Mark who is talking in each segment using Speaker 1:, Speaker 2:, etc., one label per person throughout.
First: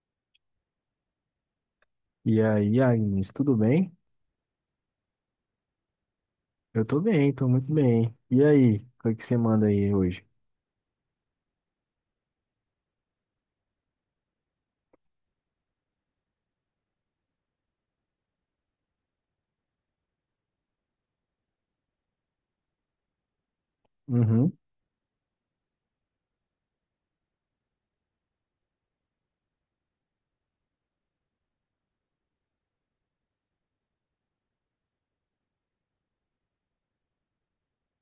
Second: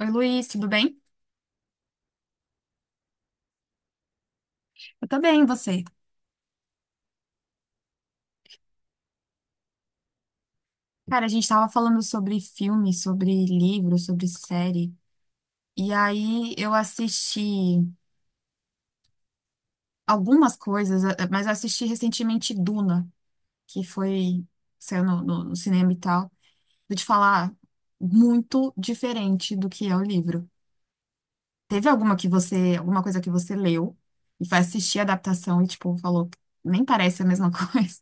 Speaker 1: Oi, Luiz, tudo bem?
Speaker 2: E aí, Agnes, tudo bem?
Speaker 1: Eu tô bem, e você?
Speaker 2: Eu tô bem, tô muito bem. E aí, o que é que você manda aí hoje?
Speaker 1: Cara, a gente tava falando sobre filme, sobre livro, sobre série. E aí eu assisti algumas coisas, mas eu assisti recentemente Duna, que foi,
Speaker 2: Uhum.
Speaker 1: saiu no cinema e tal. Vou te falar, muito diferente do que é o livro. Teve alguma que você, alguma coisa que você leu e foi assistir a adaptação e, tipo, falou, nem parece a mesma coisa.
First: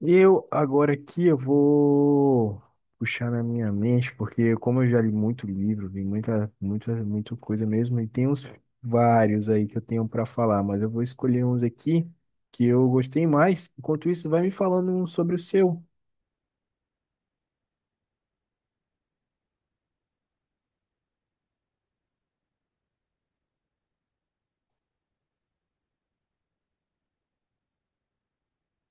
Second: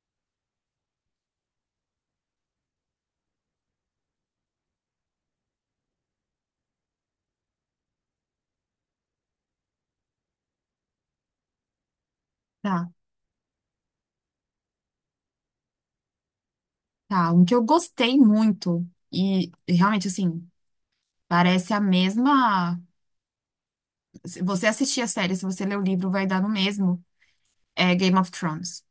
Speaker 2: Eu, agora aqui, eu vou puxar na minha mente, porque como eu já li muito livro, vi muita, muita, muita coisa mesmo, e tem uns vários aí que eu tenho pra falar, mas eu vou escolher uns aqui que eu
Speaker 1: Tá,
Speaker 2: gostei mais. Enquanto isso, vai me falando um sobre o seu.
Speaker 1: tá. Um que eu gostei muito. E realmente, assim. Parece a mesma. Se você assistir a série, se você ler o livro, vai dar no mesmo. É Game of Thrones.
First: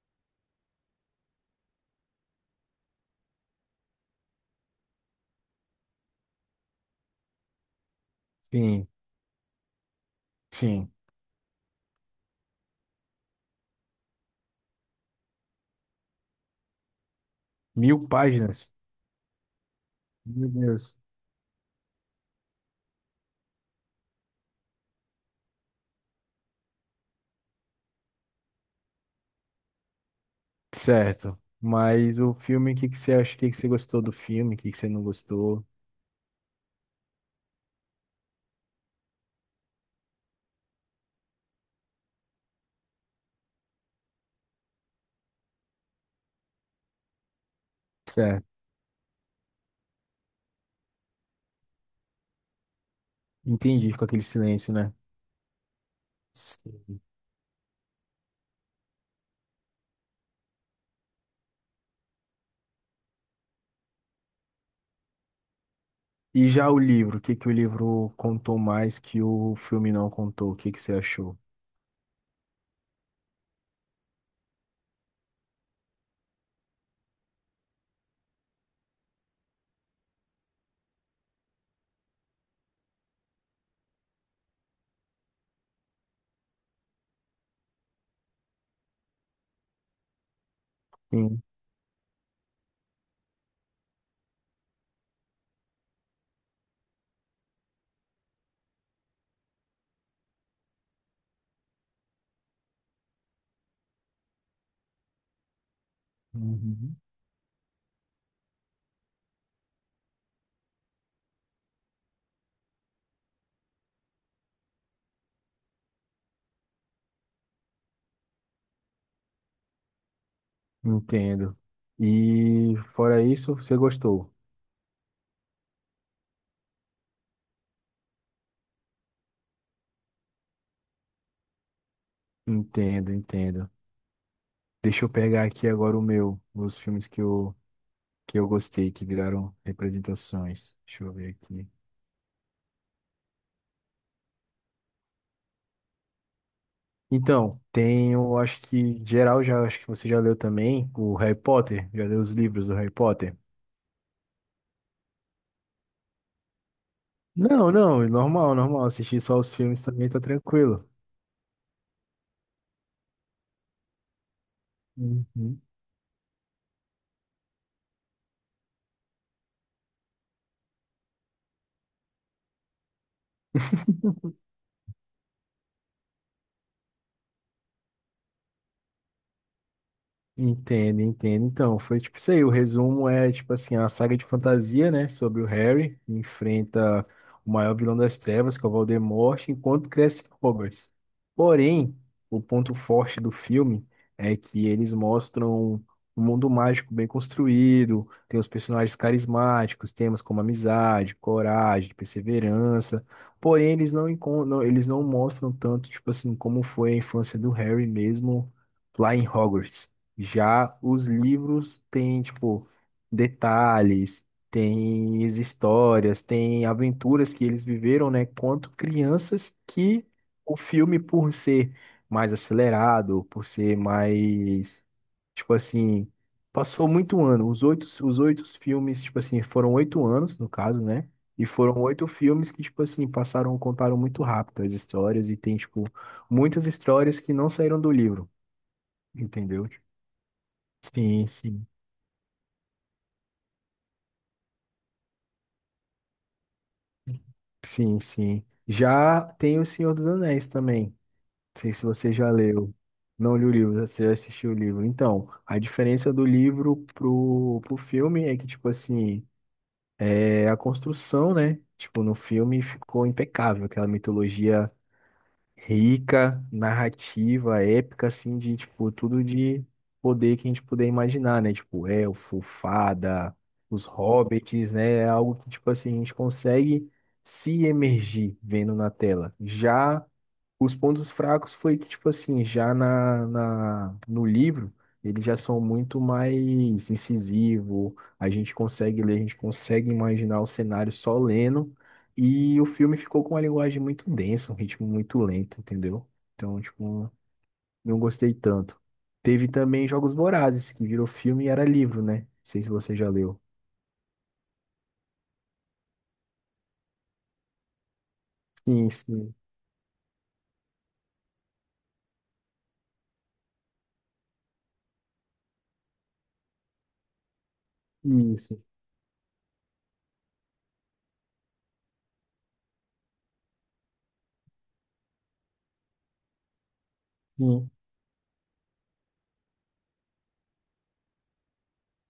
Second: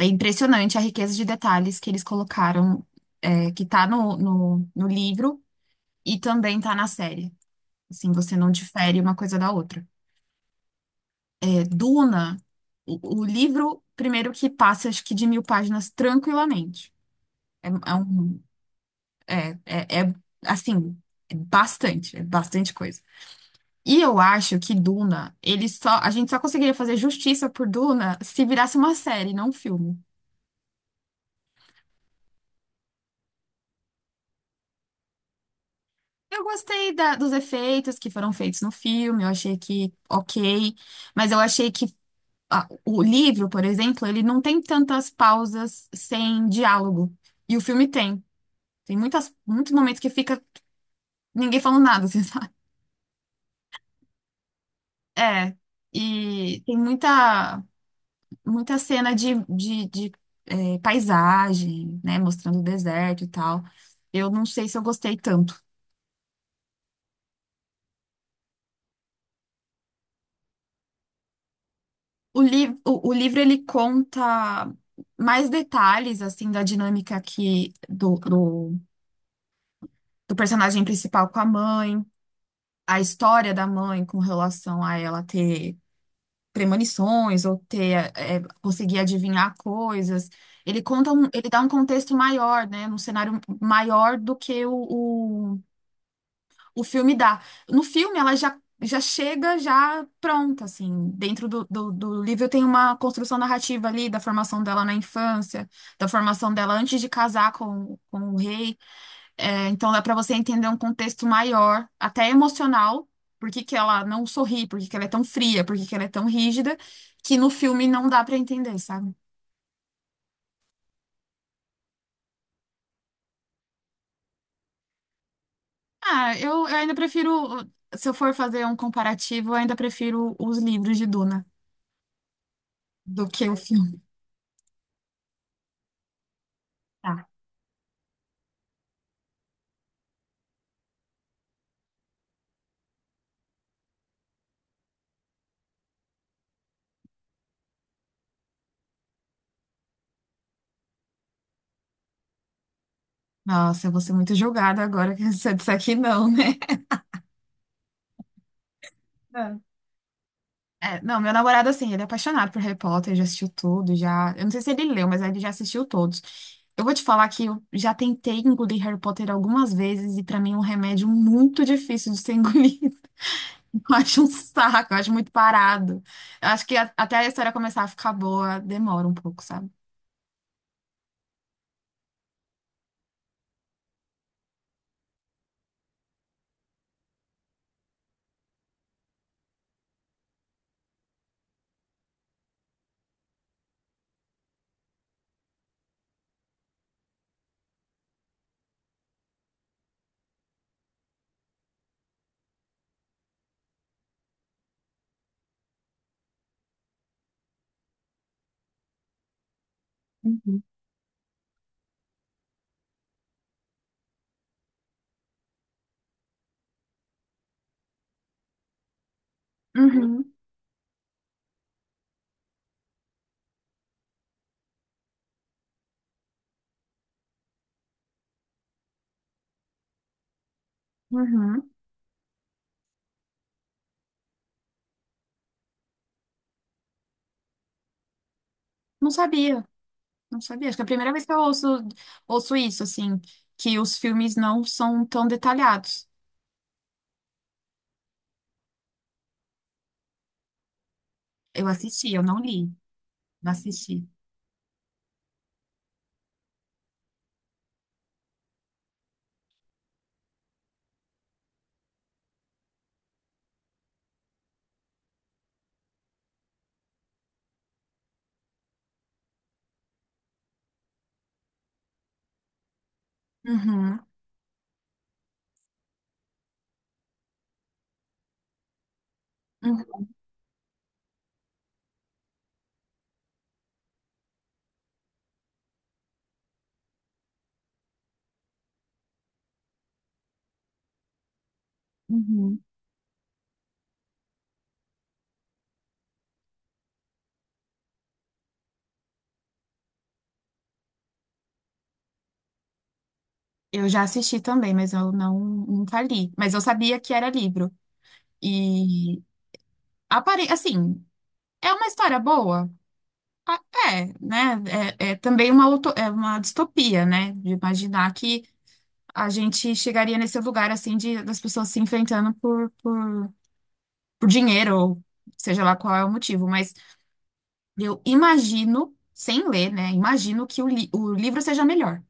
Speaker 1: É impressionante a riqueza de detalhes que eles colocaram, é, que tá no livro e também tá na série. Assim, você não
Speaker 2: Sim,
Speaker 1: difere uma coisa da outra.
Speaker 2: sim.
Speaker 1: É, Duna, o livro, primeiro que passa, acho que de mil páginas tranquilamente. É, é
Speaker 2: Mil
Speaker 1: um.
Speaker 2: páginas.
Speaker 1: É
Speaker 2: Meu Deus.
Speaker 1: assim, é bastante coisa. E eu acho que Duna, ele só, a gente só conseguiria fazer justiça por Duna se virasse uma série, não um filme.
Speaker 2: Certo. Mas o filme, o que que você acha? O que que você gostou do filme? O que que você não gostou?
Speaker 1: Eu gostei dos efeitos que foram feitos no filme, eu achei que ok, mas eu achei que o livro, por exemplo, ele não tem tantas pausas sem diálogo. E o filme tem.
Speaker 2: Certo.
Speaker 1: Tem muitos momentos que fica ninguém falando nada, assim, sabe?
Speaker 2: Entendi, com aquele silêncio, né?
Speaker 1: É. E tem
Speaker 2: Sim.
Speaker 1: muita cena paisagem, né? Mostrando o deserto e tal. Eu não sei se eu gostei tanto.
Speaker 2: E já o livro, o que que o livro contou mais que o filme não contou? O que que você achou?
Speaker 1: O livro ele conta mais detalhes assim da dinâmica aqui do personagem principal com a mãe, a história da mãe com relação a ela ter premonições ou ter conseguir adivinhar coisas.
Speaker 2: Sim.
Speaker 1: Ele dá um contexto maior, né, um cenário maior do que o filme dá. No filme, ela já chega já pronta, assim. Dentro do livro tem uma construção narrativa ali da formação dela na infância, da formação dela
Speaker 2: Uhum.
Speaker 1: antes de casar com o rei. É, então dá para você entender um contexto maior, até emocional, por que que ela não sorri, por que que ela é tão fria, por que que ela é tão rígida, que no filme não dá para entender, sabe?
Speaker 2: Entendo. E fora isso, você gostou?
Speaker 1: Ah, eu ainda prefiro, se eu for fazer um comparativo, eu ainda prefiro os livros de Duna
Speaker 2: Entendo,
Speaker 1: do que o
Speaker 2: entendo.
Speaker 1: filme.
Speaker 2: Deixa eu pegar aqui agora o meu, os filmes que eu gostei, que viraram representações. Deixa eu ver aqui. Então, tem, eu acho que geral já, acho que você já leu também o Harry Potter, já leu os livros do Harry Potter?
Speaker 1: Nossa, eu vou ser muito julgada agora que você disser que não, né?
Speaker 2: Não, não, é normal, normal, assistir só os
Speaker 1: É.
Speaker 2: filmes também tá tranquilo.
Speaker 1: É, não, meu namorado, assim, ele é apaixonado por Harry Potter, já assistiu tudo, já. Eu não sei se ele leu, mas ele já
Speaker 2: Uhum.
Speaker 1: assistiu todos. Eu vou te falar que eu já tentei engolir Harry Potter algumas vezes e pra mim é um remédio muito difícil de ser engolido. Eu acho um saco, eu acho muito parado. Eu acho que até a história começar a ficar boa demora um pouco, sabe?
Speaker 2: Entendo, entendo. Então, foi tipo isso aí. O resumo é, tipo assim, a saga de fantasia, né? Sobre o Harry, que enfrenta o maior vilão das trevas, que é o Voldemort, enquanto cresce Hogwarts. Porém, o ponto forte do filme é que eles mostram um mundo mágico bem construído, tem os personagens carismáticos, temas como amizade, coragem, perseverança. Porém, eles não, eles não mostram tanto, tipo assim, como foi a infância do Harry mesmo lá em Hogwarts.
Speaker 1: Uhum.
Speaker 2: Já os livros têm, tipo, detalhes, têm as histórias, têm aventuras que eles viveram, né, quanto crianças que
Speaker 1: Uhum,
Speaker 2: o filme, por ser mais acelerado, por ser mais, tipo assim, passou muito ano. Os oito filmes, tipo assim, foram oito anos, no caso, né? E
Speaker 1: uhum.
Speaker 2: foram oito filmes que, tipo assim, passaram, contaram muito rápido as histórias e tem, tipo, muitas histórias que não saíram do livro,
Speaker 1: Não sabia.
Speaker 2: entendeu?
Speaker 1: Não sabia. Acho que é a primeira vez
Speaker 2: Sim,
Speaker 1: que eu
Speaker 2: sim,
Speaker 1: ouço isso, assim, que os filmes não são tão detalhados.
Speaker 2: sim, sim. Já tem O Senhor dos Anéis também. Não
Speaker 1: Eu
Speaker 2: sei se você
Speaker 1: assisti, eu
Speaker 2: já
Speaker 1: não li,
Speaker 2: leu. Não li o
Speaker 1: mas
Speaker 2: livro, você
Speaker 1: assisti.
Speaker 2: assistiu o livro. Então, a diferença do livro pro filme é que, tipo assim, é a construção, né? Tipo, no filme ficou impecável, aquela mitologia rica, narrativa, épica, assim, de, tipo, tudo de poder que a gente puder imaginar, né? Tipo, elfo, fada, os
Speaker 1: Uhum,
Speaker 2: hobbits, né? É algo que, tipo assim, a gente consegue se emergir vendo na tela.
Speaker 1: uhum,
Speaker 2: Já os pontos fracos foi que, tipo assim, já no livro, eles já são muito mais incisivos, a gente consegue ler, a gente consegue imaginar o cenário só lendo,
Speaker 1: uhum.
Speaker 2: e o filme ficou com uma linguagem muito densa, um ritmo muito lento, entendeu? Então, tipo, não gostei tanto. Teve também Jogos Vorazes, que virou filme e era livro, né? Não sei se você já leu.
Speaker 1: Eu já assisti também, mas eu não, nunca li. Mas eu sabia que era livro.
Speaker 2: Sim,
Speaker 1: E,
Speaker 2: sim.
Speaker 1: assim, é uma história boa? Ah, é, né? É também é uma distopia, né? De imaginar que
Speaker 2: Isso.
Speaker 1: a gente chegaria nesse lugar, assim, das pessoas se enfrentando por dinheiro, ou seja lá qual é o motivo, mas
Speaker 2: Sim.
Speaker 1: eu imagino, sem ler, né? Imagino que o livro seja melhor.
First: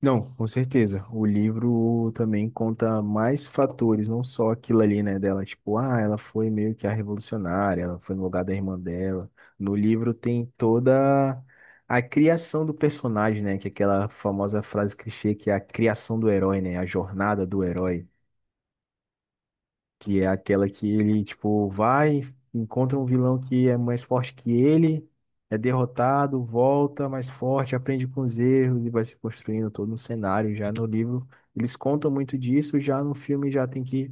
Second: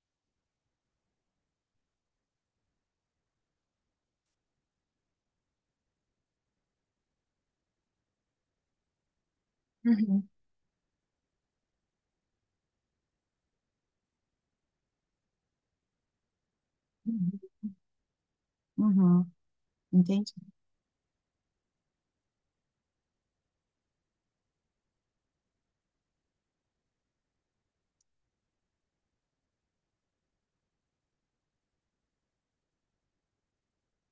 Speaker 2: Não, com certeza. O livro também conta mais fatores, não só aquilo ali, né, dela. Tipo, ah, ela foi meio que a revolucionária, ela foi no lugar da irmã dela. No livro
Speaker 1: Uhum,
Speaker 2: tem toda a criação do personagem, né, que é aquela famosa frase clichê que é a criação do herói, né, a
Speaker 1: uhum.
Speaker 2: jornada do herói
Speaker 1: Uhum,
Speaker 2: que é
Speaker 1: entendi.
Speaker 2: aquela que ele, tipo, vai, encontra um vilão que é mais forte que ele, é derrotado, volta mais forte, aprende com os erros e vai se construindo todo um cenário. Já no livro, eles contam muito disso, já no filme já tem que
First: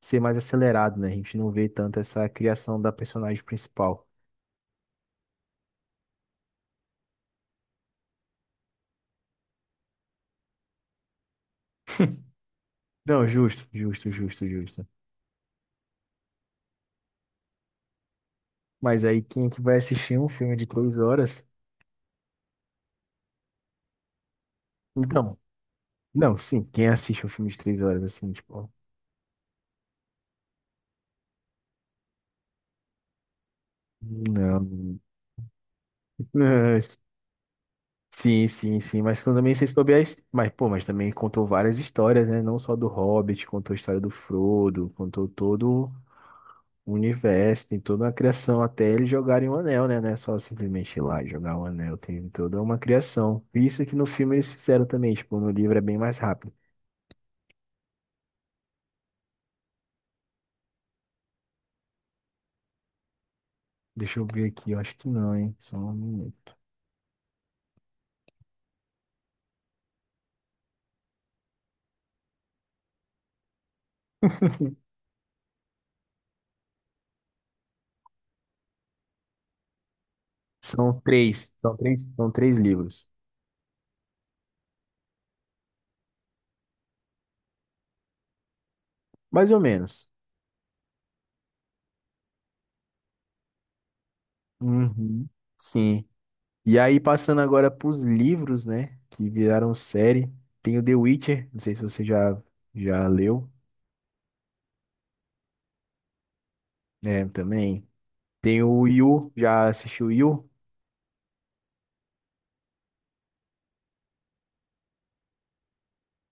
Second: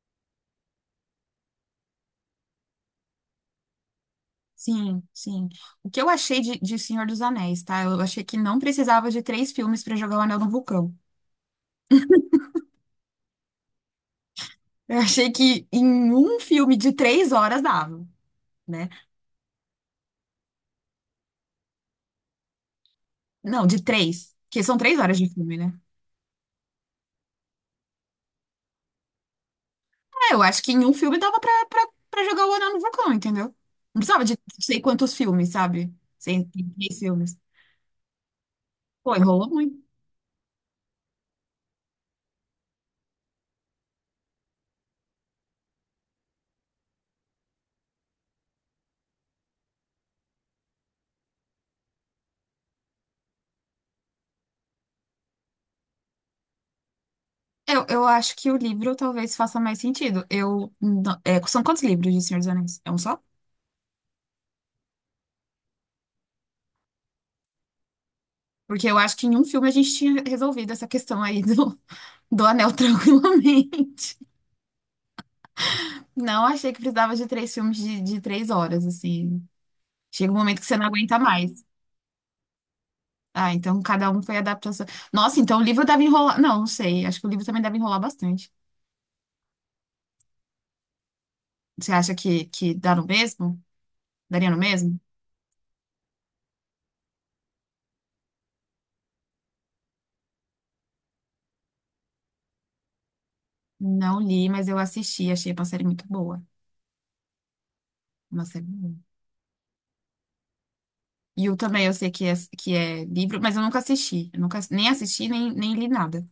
Speaker 2: ser mais acelerado, né? A gente não vê tanto essa criação da personagem principal.
Speaker 1: Sim, sim. O que eu achei de Senhor dos Anéis, tá? Eu achei que não precisava de três filmes para jogar o Anel no Vulcão.
Speaker 2: Não, justo, justo, justo, justo.
Speaker 1: Eu achei que em um filme de três horas dava, né?
Speaker 2: Mas aí quem é que vai assistir um filme de três horas?
Speaker 1: Não, de três, porque são três horas de
Speaker 2: Então,
Speaker 1: filme, né?
Speaker 2: não, sim, quem assiste um filme de três horas, assim, tipo,
Speaker 1: É, eu acho que em um filme dava pra jogar o Anel no Vulcão, entendeu? Não precisava de não
Speaker 2: não.
Speaker 1: sei quantos filmes, sabe? Sem três filmes.
Speaker 2: Sim, sim, sim,
Speaker 1: Pô,
Speaker 2: mas
Speaker 1: enrolou
Speaker 2: também sei
Speaker 1: muito.
Speaker 2: sobre as. Mas, pô, mas também contou várias histórias, né? Não só do Hobbit, contou a história do Frodo, contou todo o universo, tem toda uma criação, até eles jogarem o anel, né? Não é só simplesmente ir lá e jogar o anel, tem toda uma criação. Isso que no filme eles fizeram também, tipo, no livro é bem mais rápido.
Speaker 1: Eu acho que o livro talvez faça mais sentido. Eu, não- é, são quantos livros de Senhor dos Anéis? É um só?
Speaker 2: Deixa eu ver aqui, eu acho que não, hein? Só um minuto.
Speaker 1: Porque eu acho que em um filme a gente tinha resolvido essa questão aí do anel tranquilamente. Não achei que precisava de três filmes de três horas, assim. Chega um momento que você não
Speaker 2: São
Speaker 1: aguenta mais.
Speaker 2: três, são três, são três livros,
Speaker 1: Ah, então cada um foi adaptação. Nossa, então o livro deve enrolar. Não, não sei. Acho que o livro também deve enrolar bastante.
Speaker 2: mais ou menos.
Speaker 1: Você acha que dá no mesmo? Daria no mesmo?
Speaker 2: Uhum. Sim. E aí, passando agora pros livros, né? Que viraram série. Tem o The Witcher, não sei se você já, já leu,
Speaker 1: Não li, mas eu assisti. Achei uma série muito boa.
Speaker 2: né? Também.
Speaker 1: Uma
Speaker 2: Tem
Speaker 1: série
Speaker 2: o
Speaker 1: boa.
Speaker 2: Yu, já assistiu Yu,
Speaker 1: E o também eu sei que que é livro, mas eu nunca assisti. Eu nunca, nem assisti, nem li nada.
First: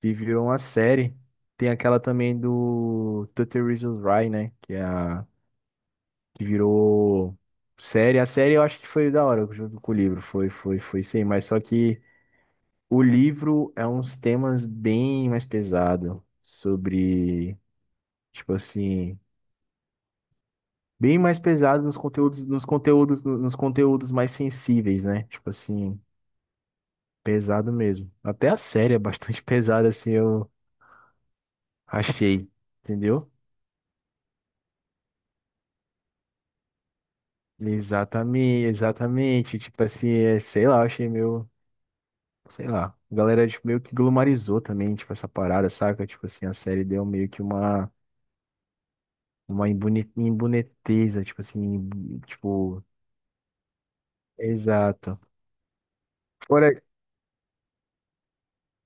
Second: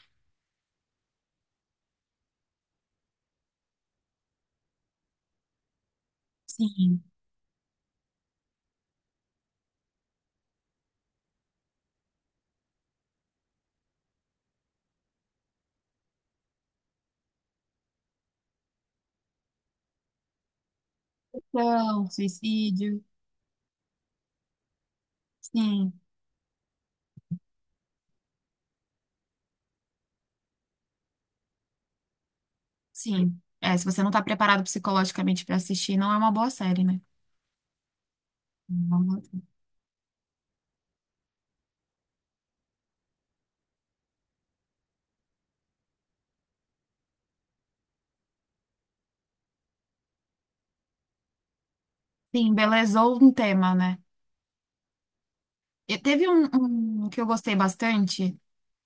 Speaker 2: que virou uma série. Tem aquela também do 30 Reasons Why, né? Que, é a, que
Speaker 1: Sim.
Speaker 2: virou série. A série eu acho que foi da hora, junto com o livro. Foi, foi, foi sim. Mas só que o livro é uns temas bem mais pesados. Sobre, tipo assim. Bem mais pesado nos
Speaker 1: Então,
Speaker 2: conteúdos, nos
Speaker 1: suicídio.
Speaker 2: conteúdos, nos conteúdos mais sensíveis, né? Tipo
Speaker 1: Sim,
Speaker 2: assim, pesado mesmo. Até a série é bastante pesada, assim, eu achei, entendeu?
Speaker 1: sim. É, se você não está preparado psicologicamente para assistir, não é uma boa série, né?
Speaker 2: Exatamente,
Speaker 1: Não é uma boa série.
Speaker 2: exatamente. Tipo assim, é, sei lá, eu achei meio, sei lá. A galera tipo, meio que glumarizou também, tipo, essa parada, saca? Tipo assim, a série deu meio que uma imboniteza, tipo assim,
Speaker 1: Sim,
Speaker 2: tipo,
Speaker 1: embelezou um tema, né?
Speaker 2: exato.
Speaker 1: E teve um que eu gostei bastante,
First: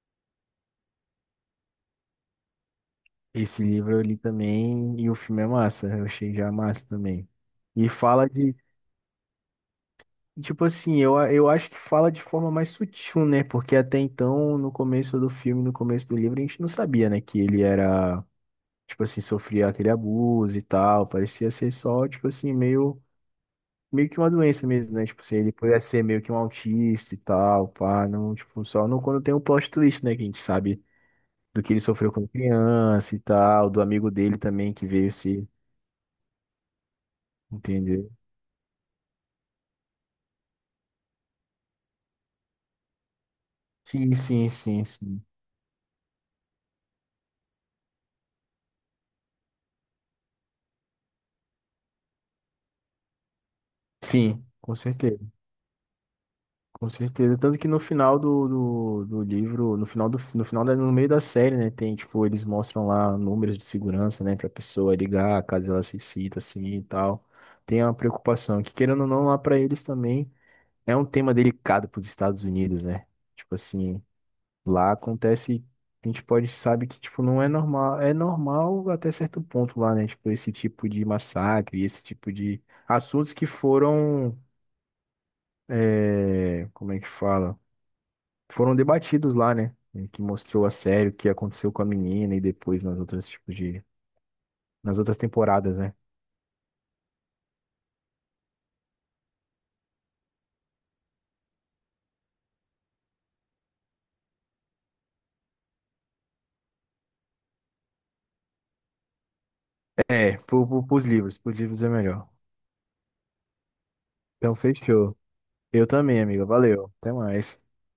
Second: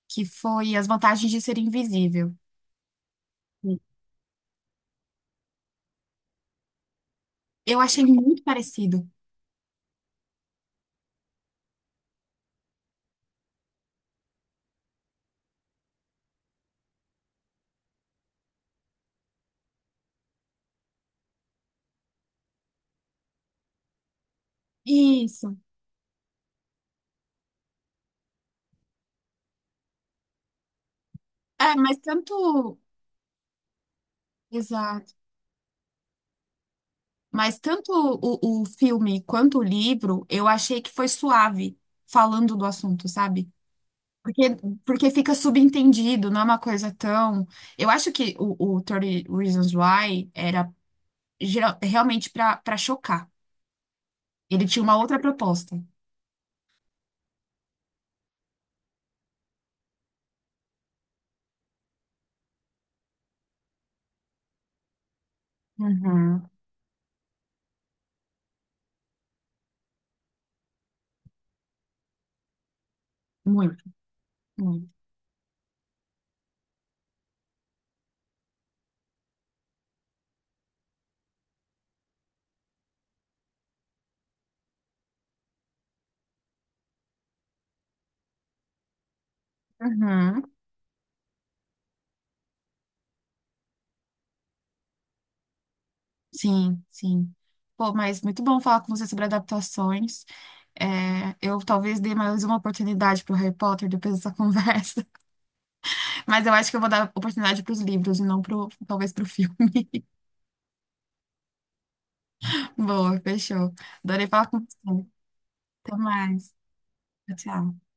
Speaker 1: que foi As Vantagens de Ser Invisível.
Speaker 2: Esse livro eu li também e o filme é massa, eu achei já massa também.
Speaker 1: Eu
Speaker 2: E
Speaker 1: achei
Speaker 2: fala
Speaker 1: muito
Speaker 2: de,
Speaker 1: parecido.
Speaker 2: tipo assim, eu, eu acho que fala de forma mais sutil, né? Porque até então, no começo do filme, no começo do livro, a gente não sabia, né? Que ele era, tipo assim, sofria aquele abuso e tal. Parecia ser só, tipo assim, meio, meio que uma doença mesmo, né? Tipo assim, ele
Speaker 1: Isso.
Speaker 2: podia ser meio que um autista e tal, pá, não, tipo, só não quando tem o plot twist, né? Que a gente sabe do
Speaker 1: É,
Speaker 2: que ele
Speaker 1: mas
Speaker 2: sofreu quando
Speaker 1: tanto.
Speaker 2: criança e tal, do amigo dele também que veio
Speaker 1: Exato.
Speaker 2: se.
Speaker 1: Mas tanto
Speaker 2: Entendeu?
Speaker 1: o filme quanto o livro, eu achei que foi suave falando do assunto, sabe?
Speaker 2: Sim, sim,
Speaker 1: Porque,
Speaker 2: sim,
Speaker 1: Porque
Speaker 2: sim.
Speaker 1: fica subentendido, não é uma coisa tão. Eu acho que o 30 Reasons Why era realmente para chocar.
Speaker 2: Sim,
Speaker 1: Ele
Speaker 2: com
Speaker 1: tinha uma outra
Speaker 2: certeza,
Speaker 1: proposta.
Speaker 2: com certeza. Tanto que no final do, do, do livro, no final do, no final no meio da série, né, tem, tipo, eles mostram lá números de segurança, né, pra pessoa ligar, caso ela se sinta
Speaker 1: Uhum.
Speaker 2: assim e tal. Tem uma preocupação, que querendo ou não, lá pra eles também é um tema delicado pros Estados Unidos, né? Tipo
Speaker 1: Muito,
Speaker 2: assim,
Speaker 1: muito.
Speaker 2: lá acontece, a gente pode, sabe que, tipo, não é normal, é normal até certo ponto lá, né? Tipo, esse tipo de massacre, esse tipo de assuntos que foram é, como é que fala? Foram debatidos lá, né? E que
Speaker 1: Uhum.
Speaker 2: mostrou a sério o que aconteceu com a menina e depois nas outras tipos de, nas outras temporadas, né?
Speaker 1: Sim, sim. Pô, mas muito bom falar com você sobre adaptações. É, eu talvez dê mais uma oportunidade para o Harry Potter depois dessa conversa, mas eu acho que eu vou dar oportunidade para os livros e não pro, talvez para o filme.
Speaker 2: É, pro, pros livros é melhor.
Speaker 1: Boa, fechou. Adorei falar
Speaker 2: Então
Speaker 1: com você.
Speaker 2: fechou. Eu
Speaker 1: Até
Speaker 2: também, amiga.
Speaker 1: mais.
Speaker 2: Valeu. Até
Speaker 1: Tchau,
Speaker 2: mais.
Speaker 1: tchau.